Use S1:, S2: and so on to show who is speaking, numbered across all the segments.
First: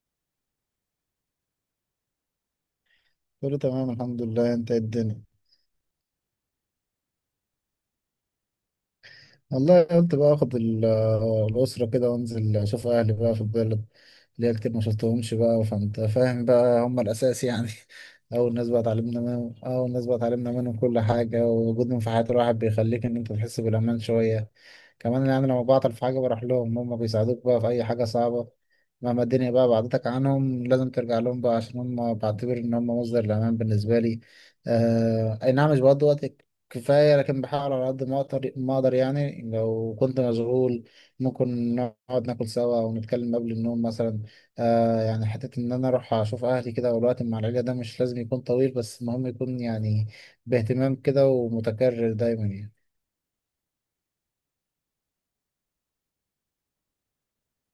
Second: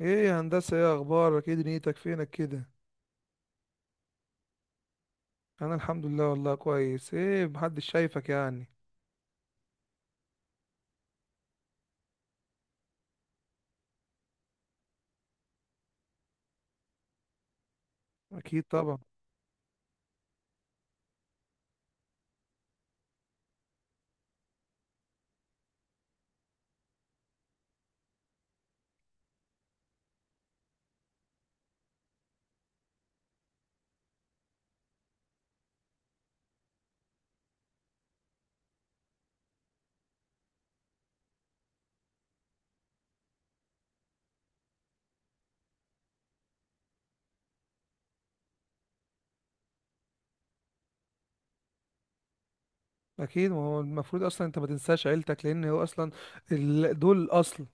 S1: ايه يا هندسة؟ ايه اخبارك؟ ايه دنيتك؟ فينك كده؟
S2: كله تمام الحمد لله. انت ايه الدنيا؟
S1: انا الحمد لله والله كويس، ايه محدش شايفك يعني؟
S2: والله قلت بقى اخد الاسره كده وانزل اشوف اهلي بقى في البلد. ليا كتير ما شفتهمش بقى، فانت فاهم بقى، هم الاساس يعني.
S1: اكيد طبعا.
S2: اول ناس بقى اتعلمنا منهم كل حاجه، ووجودهم في حياه الواحد بيخليك انت تحس بالامان شويه كمان. يعني لما بعطل في حاجة بروح لهم، هم بيساعدوك بقى في أي حاجة صعبة. مهما الدنيا بقى بعدتك عنهم، لازم ترجع لهم بقى، عشان هم بعتبر إن هم مصدر الأمان بالنسبة لي. آه أي نعم. مش بقضي وقت كفاية، لكن بحاول على قد ما أقدر. ما أقدر يعني لو كنت مشغول، ممكن نقعد ناكل سوا ونتكلم قبل النوم مثلا. آه يعني حتة إن أنا أروح أشوف أهلي كده. والوقت مع العيلة ده مش لازم يكون طويل، بس المهم يكون يعني باهتمام كده ومتكرر دايما يعني.
S1: اكيد، ما هو المفروض اصلا انت ما تنساش عيلتك لان هو اصلا دول الاصل.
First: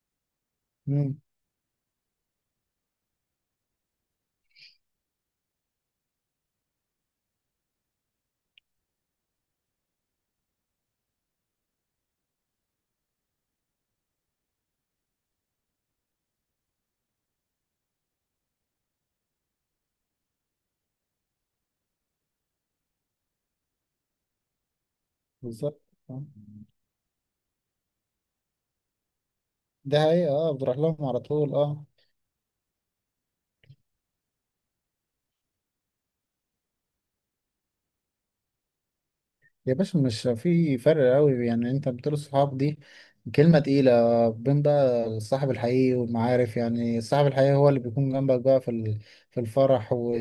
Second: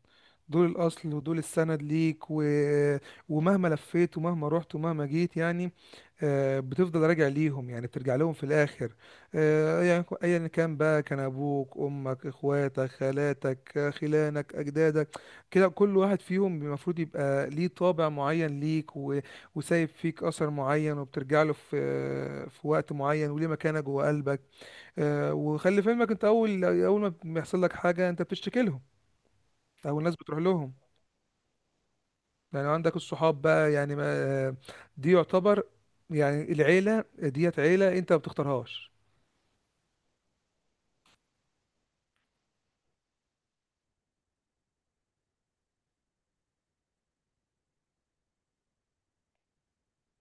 S1: دول الاصل
S2: مم،
S1: ودول السند ليك ومهما لفيت ومهما رحت ومهما جيت يعني، بتفضل راجع ليهم، يعني بترجع لهم في الاخر. يعني ايا كان بقى، كان ابوك امك اخواتك خالاتك خلانك اجدادك. كده كل واحد فيهم المفروض يبقى ليه طابع معين ليك وسايب فيك اثر معين، وبترجع له في وقت معين وليه مكانه جوه قلبك.
S2: بالظبط.
S1: وخلي في علمك،
S2: آه.
S1: انت اول ما بيحصل لك حاجه انت بتشتكي لهم. او
S2: ده
S1: الناس
S2: هي
S1: بتروح
S2: اه
S1: لهم.
S2: بتروح لهم على طول اه.
S1: يعني عندك الصحاب بقى، يعني ما دي يعتبر، يعني العيلة ديت عيلة انت ما بتختارهاش.
S2: يا باشا، مش في فرق قوي؟ يعني انت بتقول الصحاب، دي كلمة تقيلة بين بقى الصاحب الحقيقي والمعارف. يعني الصاحب الحقيقي هو اللي بيكون جنبك بقى في في الفرح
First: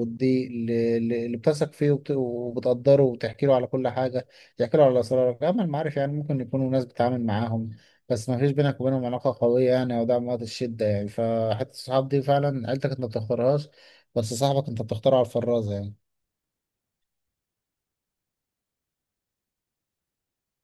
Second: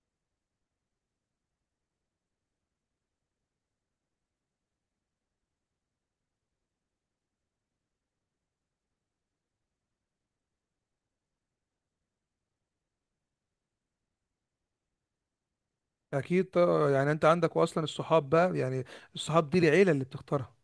S2: والضيق، اللي بتثق فيه وبتقدره وبتحكي له على كل حاجة، تحكي له على أسرارك. أما المعارف يعني ممكن يكونوا ناس بتتعامل معاهم بس ما فيش بينك وبينهم علاقة قوية يعني، أو دعم وقت الشدة يعني. فحتى الصحاب دي فعلا عيلتك أنت ما بتختارهاش، بس صاحبك أنت بتختاره على الفرازة يعني.
S1: اكيد طبعاً، يعني انت عندك اصلا الصحاب بقى، يعني الصحاب دي العيلة اللي بتختارها.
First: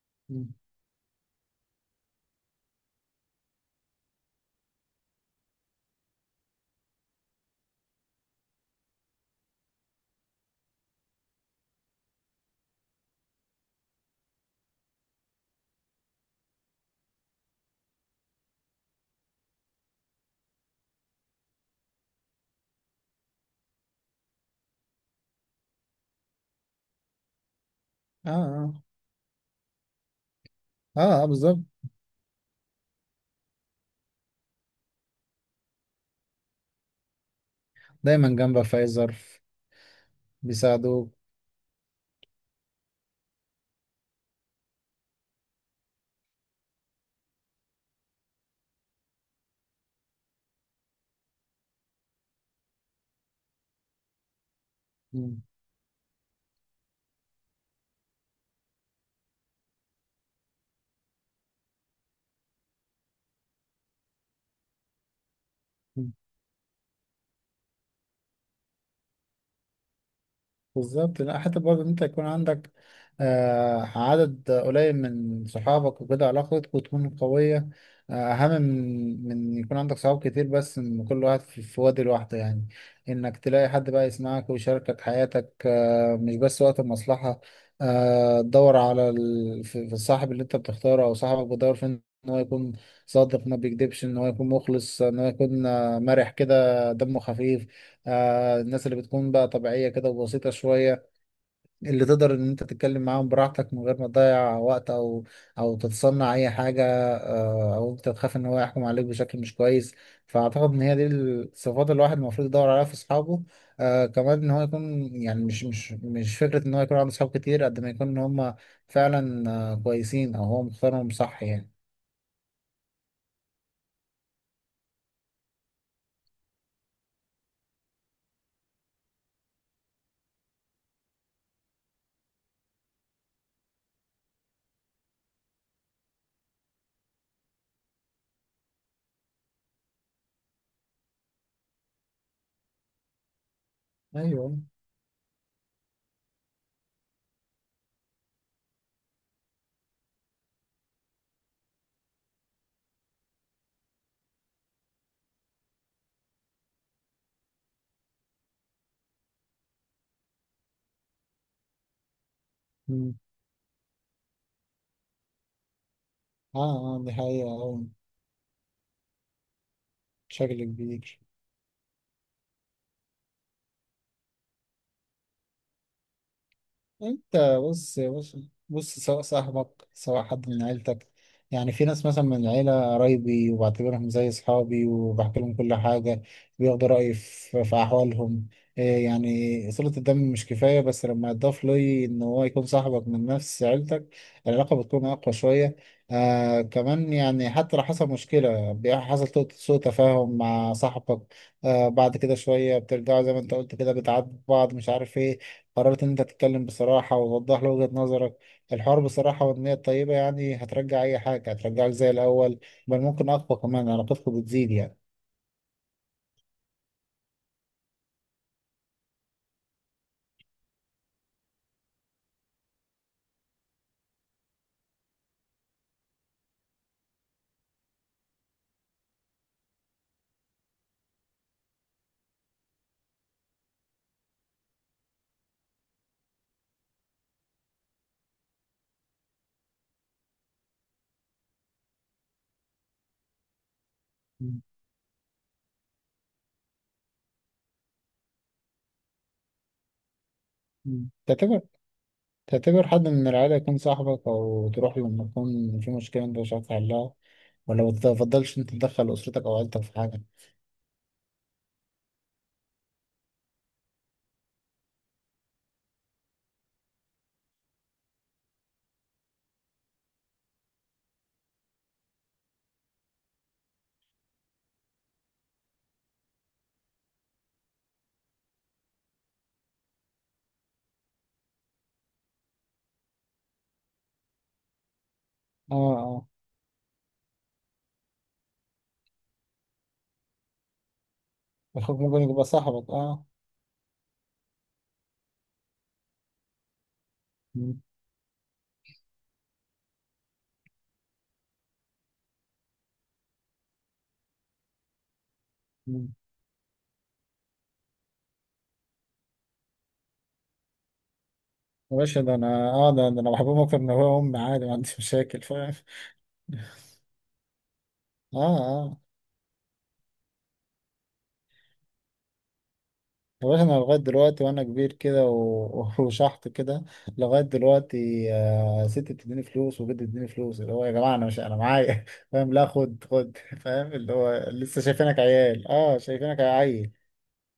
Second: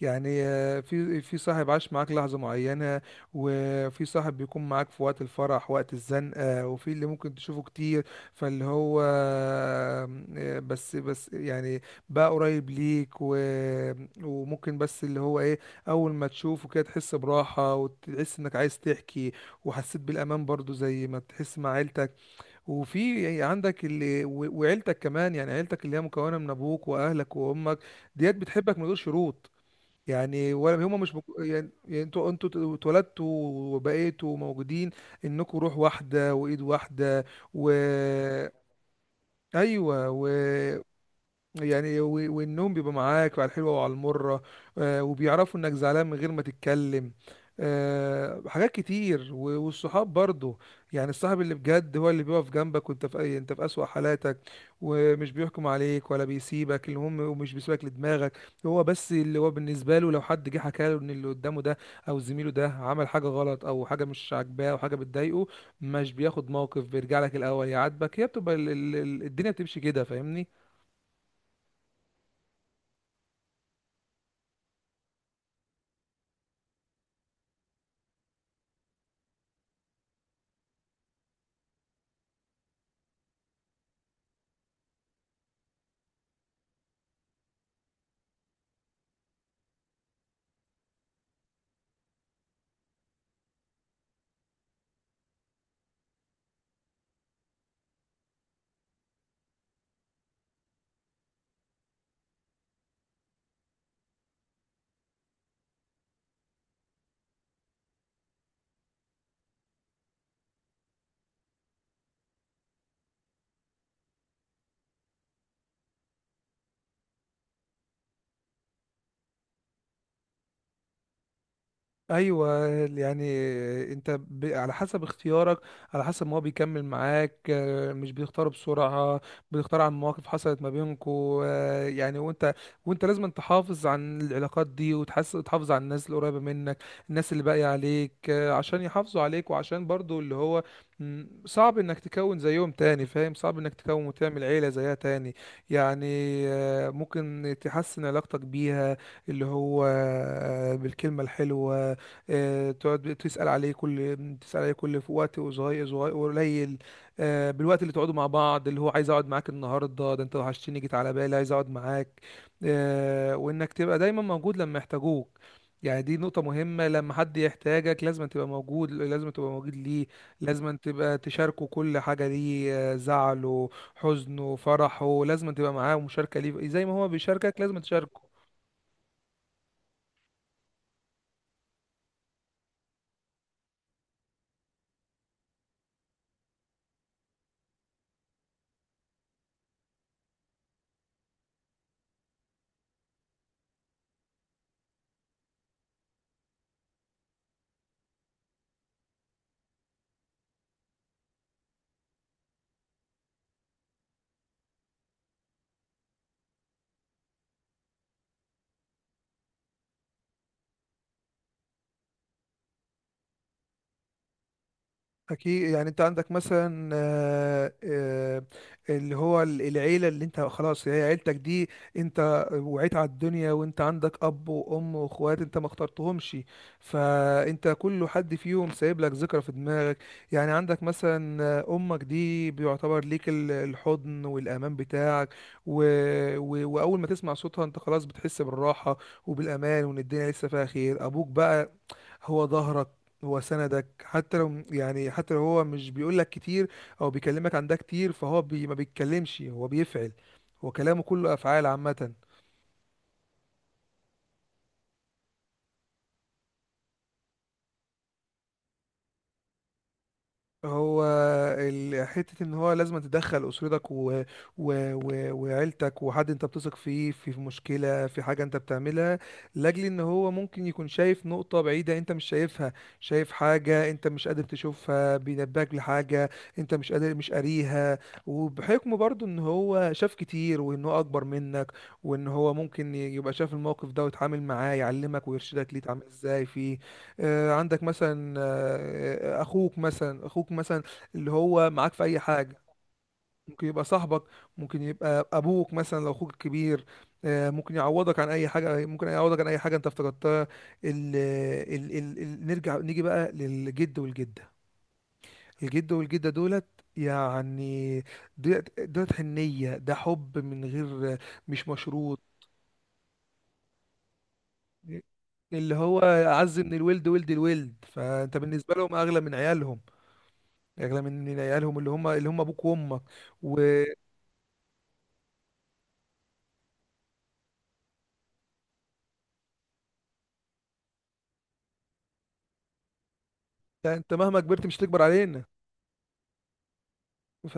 S1: يعني في صاحب عاش معاك لحظة معينة، وفي صاحب بيكون معاك في وقت الفرح، وقت الزنقة، وفي اللي ممكن تشوفه كتير. فاللي هو آه، بس، يعني بقى قريب ليك. وممكن، بس اللي هو ايه، اول ما تشوفه كده تحس براحة، وتحس انك عايز تحكي، وحسيت بالامان برضو زي ما تحس مع عيلتك. وفي عندك وعيلتك كمان، يعني عيلتك اللي هي مكونة من ابوك واهلك وامك،
S2: اه
S1: ديت
S2: اه.
S1: بتحبك من غير شروط. يعني ولا هما مش
S2: اه, آه بالظبط.
S1: يعني انتوا اتولدتوا، وبقيتوا موجودين، انكم روح واحده وايد واحده، و
S2: دايما جنبك في اي ظرف،
S1: ايوه،
S2: بيساعدوك.
S1: يعني والنوم بيبقى معاك على الحلوة وعلى المرة، وبيعرفوا انك زعلان من غير ما تتكلم. حاجات كتير والصحاب برضو. يعني الصاحب اللي بجد هو اللي بيقف جنبك وانت في اي انت في اسوأ حالاتك، ومش
S2: مم.
S1: بيحكم عليك ولا بيسيبك، المهم ومش بيسيبك لدماغك. هو بس اللي هو بالنسبة له، لو حد جه حكى له ان اللي قدامه ده، او زميله ده عمل حاجة غلط، او حاجة مش عاجباه، او حاجة بتضايقه، مش
S2: مم.
S1: بياخد موقف، بيرجع لك الاول يعاتبك. هي بتبقى الدنيا بتمشي كده، فاهمني؟
S2: بالظبط. لا حتى برضه إن انت يكون عندك آه عدد قليل من صحابك وكده، علاقتك وتكون قوية، آه أهم من يكون عندك صحاب كتير بس من كل واحد في وادي لوحده يعني. إنك تلاقي حد بقى يسمعك ويشاركك حياتك، آه مش بس وقت المصلحة. آه تدور على ال... في الصاحب اللي أنت بتختاره أو صاحبك بتدور فين إن هو يكون صادق ما بيكذبش، إن هو يكون مخلص، إن هو يكون آه، مرح كده دمه خفيف. آه الناس اللي بتكون بقى طبيعية كده وبسيطة شوية، اللي تقدر إن أنت تتكلم معاهم براحتك من غير ما تضيع وقت، أو أو تتصنع أي حاجة، آه أو أنت تخاف إن هو يحكم عليك بشكل مش كويس. فأعتقد إن هي دي الصفات اللي الواحد المفروض يدور عليها في أصحابه. آه كمان إن هو يكون يعني مش فكرة إن هو يكون عنده أصحاب كتير قد ما يكون إن هم فعلا آه كويسين أو هو مختارهم صح يعني.
S1: ايوه، يعني انت على حسب اختيارك، على حسب ما هو بيكمل معاك، مش بيختار بسرعه، بيختار عن مواقف حصلت ما بينكو، يعني وانت، وانت لازم تحافظ عن العلاقات دي، وتحس تحافظ على الناس القريبه منك، الناس اللي باقيه عليك، عشان يحافظوا عليك وعشان برضو اللي هو صعب انك تكون زيهم تاني، فاهم؟ صعب انك تكون وتعمل
S2: ايوه.
S1: عيله زيها تاني. يعني ممكن تحسن علاقتك بيها، اللي هو بالكلمه الحلوه. تقعد تسأل عليه كل في وقت، وصغير صغير قليل. بالوقت اللي تقعدوا مع بعض، اللي هو عايز اقعد معاك النهارده ده، انت وحشتني، جيت على بالي، عايز اقعد معاك.
S2: مم.
S1: وانك تبقى دايما موجود لما يحتاجوك. يعني دي نقطة
S2: اه
S1: مهمة،
S2: اه دي
S1: لما حد
S2: حقيقة أوي
S1: يحتاجك لازم تبقى موجود، لازم تبقى موجود ليه.
S2: بشكل
S1: لازم تبقى
S2: كبير.
S1: تشاركه كل حاجة ليه، زعله حزنه فرحه، لازم تبقى معاه ومشاركة ليه زي ما هو
S2: انت
S1: بيشاركك لازم
S2: بص.
S1: تشاركه.
S2: بص. بص، سواء صاحبك سواء حد من عيلتك، يعني في ناس مثلا من العيلة قرايبي وبعتبرهم زي أصحابي وبحكي لهم كل حاجة، بياخدوا رأيي في أحوالهم. إيه يعني صلة الدم مش كفاية، بس لما يضاف لي إن هو يكون صاحبك من نفس عيلتك، العلاقة بتكون أقوى شوية. آه كمان يعني حتى لو حصل مشكلة سوء تفاهم مع صاحبك، آه بعد كده شوية بترجعوا زي ما أنت قلت كده، بتعاتبوا بعض مش عارف إيه، قررت ان انت تتكلم بصراحة ووضح له وجهة نظرك. الحوار بصراحة والنية الطيبة يعني هترجع اي حاجة، هترجعك زي الاول، بل ممكن اقوى كمان، علاقتكم بتزيد يعني.
S1: أكيد، يعني أنت عندك مثلا اللي هو العيلة اللي أنت خلاص هي عيلتك دي. أنت وعيت على الدنيا وأنت عندك أب وأم وأخوات، أنت ما اخترتهمش. فأنت كل حد فيهم سايب لك ذكرى في دماغك. يعني عندك مثلا أمك دي بيعتبر ليك الحضن والأمان بتاعك. و... وأول ما تسمع صوتها أنت خلاص بتحس بالراحة وبالأمان، وإن الدنيا لسه فيها خير. أبوك بقى هو ظهرك، هو سندك، حتى لو،
S2: مم.
S1: يعني حتى لو هو مش بيقول لك كتير، او بيكلمك عن ده كتير، فهو ما بيتكلمش، هو بيفعل. هو كلامه
S2: مم.
S1: كله افعال عامه.
S2: تعتبر حد من العيلة يكون صاحبك او تروح له لما يكون في مشكلة انت مش عارف تحلها؟ ولا ما تفضلش انت تدخل اسرتك او عيلتك في حاجة؟
S1: هو حتة ان هو لازم تدخل اسرتك و... و... و... وعيلتك، وحد انت بتثق فيه في مشكلة، في حاجة انت بتعملها، لاجل ان هو ممكن يكون شايف نقطة بعيدة انت مش شايفها. شايف حاجة انت مش قادر تشوفها، بينبهك لحاجة انت مش قادر مش قاريها، وبحكم برضو ان هو شاف كتير، وان هو اكبر منك، وان هو ممكن يبقى شاف الموقف ده ويتعامل معاه، يعلمك ويرشدك
S2: اه
S1: ليه تعمل
S2: اه.
S1: ازاي فيه. عندك مثلا اخوك مثلا، اللي هو معاك
S2: اخوك
S1: في اي
S2: ممكن يبقى
S1: حاجه،
S2: صاحبك اه.
S1: ممكن يبقى صاحبك، ممكن يبقى ابوك مثلا لو اخوك كبير. ممكن
S2: مم.
S1: يعوضك عن اي حاجه ممكن يعوضك عن اي حاجه انت افتقدتها. ال ال ال ال نرجع نيجي بقى للجد والجده. الجد
S2: مم.
S1: والجده دولت، يعني دولت حنيه، ده حب من غير، مش
S2: يا
S1: مشروط.
S2: باشا ده انا اه ده انا بحبهم اكتر من ابويا وامي عادي، ما عنديش مشاكل
S1: اللي
S2: فاهم.
S1: هو اعز من الولد ولد الولد، فانت
S2: اه
S1: بالنسبه لهم
S2: اه.
S1: اغلى من عيالهم. اغلى من عيالهم، اللي هم ابوك وامك.
S2: يا باشا انا
S1: وانت
S2: لغايه دلوقتي، وانا كبير كده وشحط كده، لغايه دلوقتي آه، ستي بتديني فلوس وجدي بيديني فلوس، اللي هو يا جماعه انا مش انا معايا فاهم، لا خد خد فاهم، اللي
S1: مهما
S2: هو
S1: كبرت مش
S2: لسه
S1: تكبر
S2: شايفينك
S1: علينا.
S2: عيال اه شايفينك عيل.
S1: ف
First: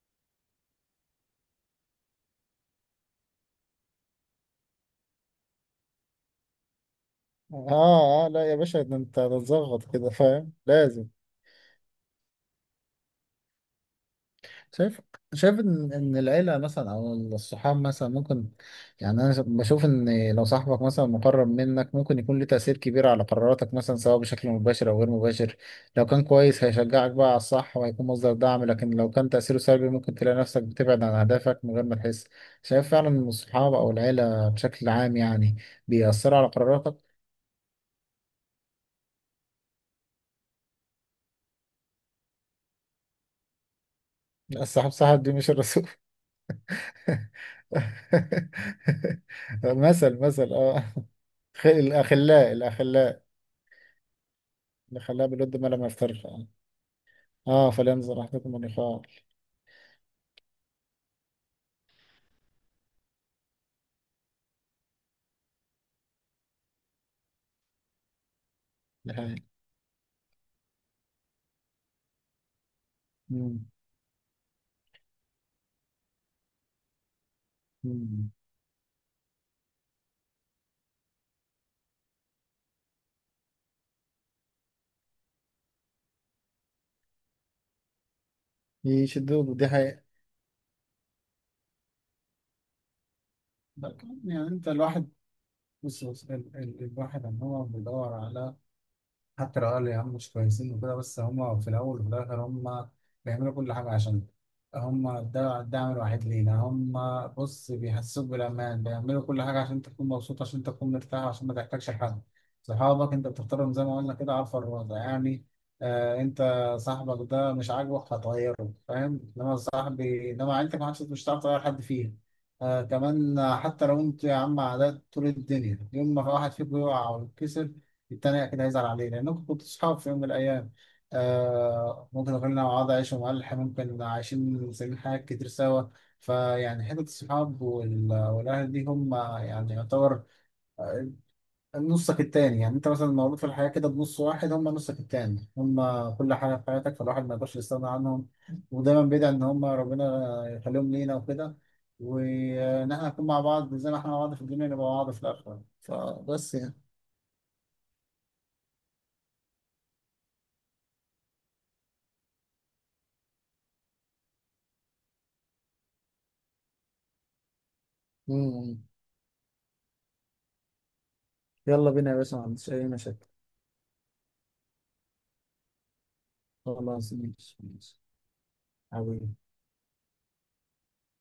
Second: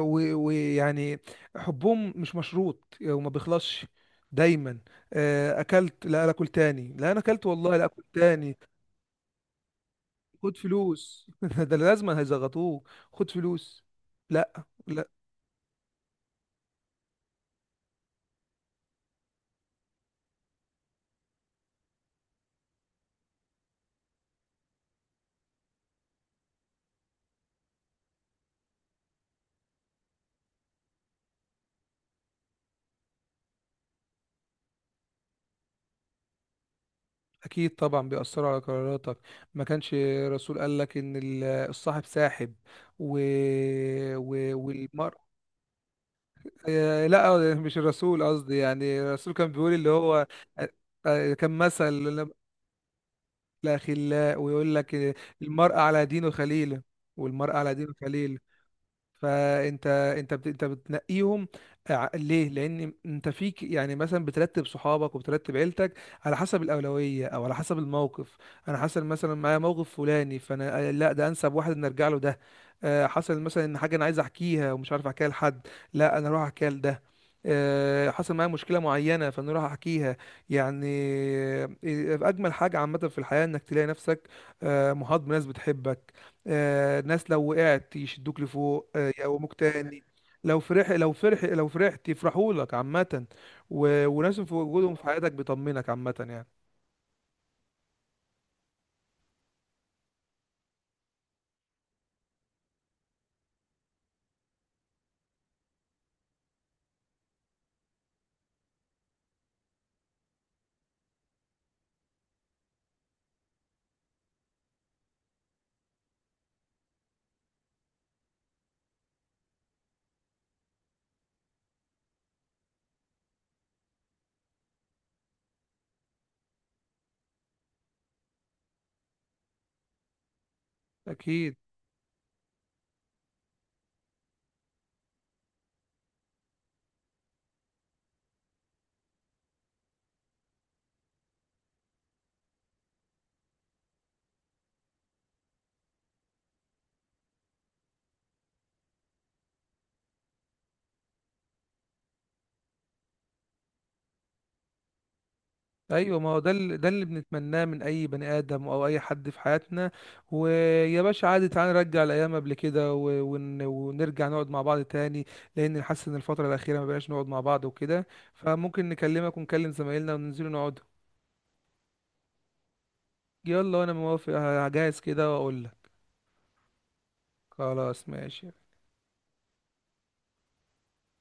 S1: ويعني حبهم مش مشروط وما بيخلصش. دايما اكلت، لا لا اكل تاني، لا انا اكلت والله لا اكل
S2: اه اه. لا يا
S1: تاني.
S2: باشا ده انت هتتظبط كده فاهم
S1: خد
S2: لازم.
S1: فلوس ده لازم هيزغطوه. خد فلوس. لا
S2: شايف.
S1: لا.
S2: شايف ان العيله مثلا او الصحاب مثلا ممكن، يعني انا بشوف ان لو صاحبك مثلا مقرب منك ممكن يكون له تاثير كبير على قراراتك مثلا، سواء بشكل مباشر او غير مباشر. لو كان كويس هيشجعك بقى على الصح وهيكون مصدر دعم، لكن لو كان تاثيره سلبي ممكن تلاقي نفسك بتبعد عن اهدافك من غير ما تحس. شايف فعلا ان الصحاب او العيله بشكل عام يعني بيأثروا على قراراتك؟
S1: اكيد طبعا بيأثروا على قراراتك. ما كانش الرسول قال لك ان الصاحب ساحب، و...
S2: لا، الصحاب
S1: والمرء.
S2: صاحب دي مش الرسول.
S1: لا، مش الرسول قصدي، يعني الرسول كان بيقول اللي
S2: مثل
S1: هو
S2: مثل
S1: آه،
S2: اه.
S1: كان مثل
S2: الأخلاء
S1: لأخلاء، ويقول لك
S2: اللي خلاه بالود ما
S1: المرء
S2: لم
S1: على
S2: يفترق.
S1: دينه خليله، والمرء
S2: اه
S1: على دينه
S2: فلينظر
S1: خليل.
S2: احدكم من يخاف.
S1: فانت انت بت... انت بتنقيهم. ليه؟ لان انت فيك، يعني مثلا بترتب صحابك وبترتب عيلتك على حسب الاولويه او على حسب الموقف. انا حصل
S2: دي
S1: مثلا
S2: حقيقة.
S1: معايا موقف فلاني، فانا لا، ده انسب واحد ان ارجع له ده. حصل مثلا
S2: مم.
S1: ان حاجه انا عايز احكيها ومش عارف احكيها لحد، لا انا اروح احكيها لده.
S2: مم.
S1: حصل معايا مشكله معينه فانا اروح احكيها. يعني، آه، اجمل حاجه عامه في الحياه انك تلاقي نفسك محاط بناس بتحبك، ناس لو وقعت يشدوك لفوق، يقوموك
S2: يشدوه، دي
S1: تاني،
S2: حقيقة.
S1: لو فرحت يفرحوا لك عامة،
S2: ده كان-
S1: وناس
S2: يعني
S1: في
S2: انت
S1: وجودهم في
S2: الواحد.
S1: حياتك بيطمنك
S2: بص
S1: عامة
S2: بص،
S1: يعني.
S2: الواحد ان هو بيدور على، حتى لو قالوا يا عم مش كويسين وكده، بس هم في الأول وفي الآخر هم بيعملوا كل حاجة عشان، هم ده الدعم الوحيد لينا هم. بص بيحسسوك بالأمان، بيعملوا كل حاجة عشان تكون مبسوط، عشان تكون مرتاح، عشان ما تحتاجش حد. صحابك أنت بتختارهم زي ما قلنا كده على الفرازة يعني. آه أنت صاحبك ده مش عاجبك هتغيره فاهم، إنما صاحبي إنما عيلتك ما عادش مش هتعرف تغير حد فيها. آه كمان حتى لو أنتوا يا عم عادات طول الدنيا، يوم ما واحد فيكم يقع أو يتكسر التاني أكيد هيزعل عليه، لأنكم كنتوا صحاب في يوم من الأيام.
S1: أكيد.
S2: آه ممكن غيرنا مع بعض عايشة ملح، ممكن عايشين سنين حاجات كتير سوا. فيعني حتة الصحاب والأهل دي هم يعني يعتبر آه، نصك التاني. يعني أنت مثلا مولود في الحياة كده بنص واحد، هم نصك التاني، هم كل حاجة في حياتك، فالواحد ما يقدرش يستغنى عنهم. ودايما بيدعي إن هم ربنا يخليهم لينا وكده، وإن إحنا نكون مع بعض زي ما إحنا مع بعض في الدنيا، نبقى مع بعض في الآخرة.
S1: أيوة، ما هو ده
S2: فبس يعني.
S1: اللي ده اللي بنتمناه من أي بني آدم أو أي حد في حياتنا. ويا باشا عادي، تعالى نرجع الأيام قبل كده ونرجع نقعد مع بعض تاني، لأن حاسس إن الفترة الأخيرة ما بقاش نقعد مع بعض وكده.
S2: مم.
S1: فممكن نكلمك ونكلم زمايلنا وننزلوا نقعد.
S2: يلا بينا يا باشا، ما عنديش أي مشاكل.
S1: يلا وأنا موافق، هجهز كده وأقول لك.
S2: خلاص ماشي ماشي.
S1: خلاص ماشي.
S2: حبيبي.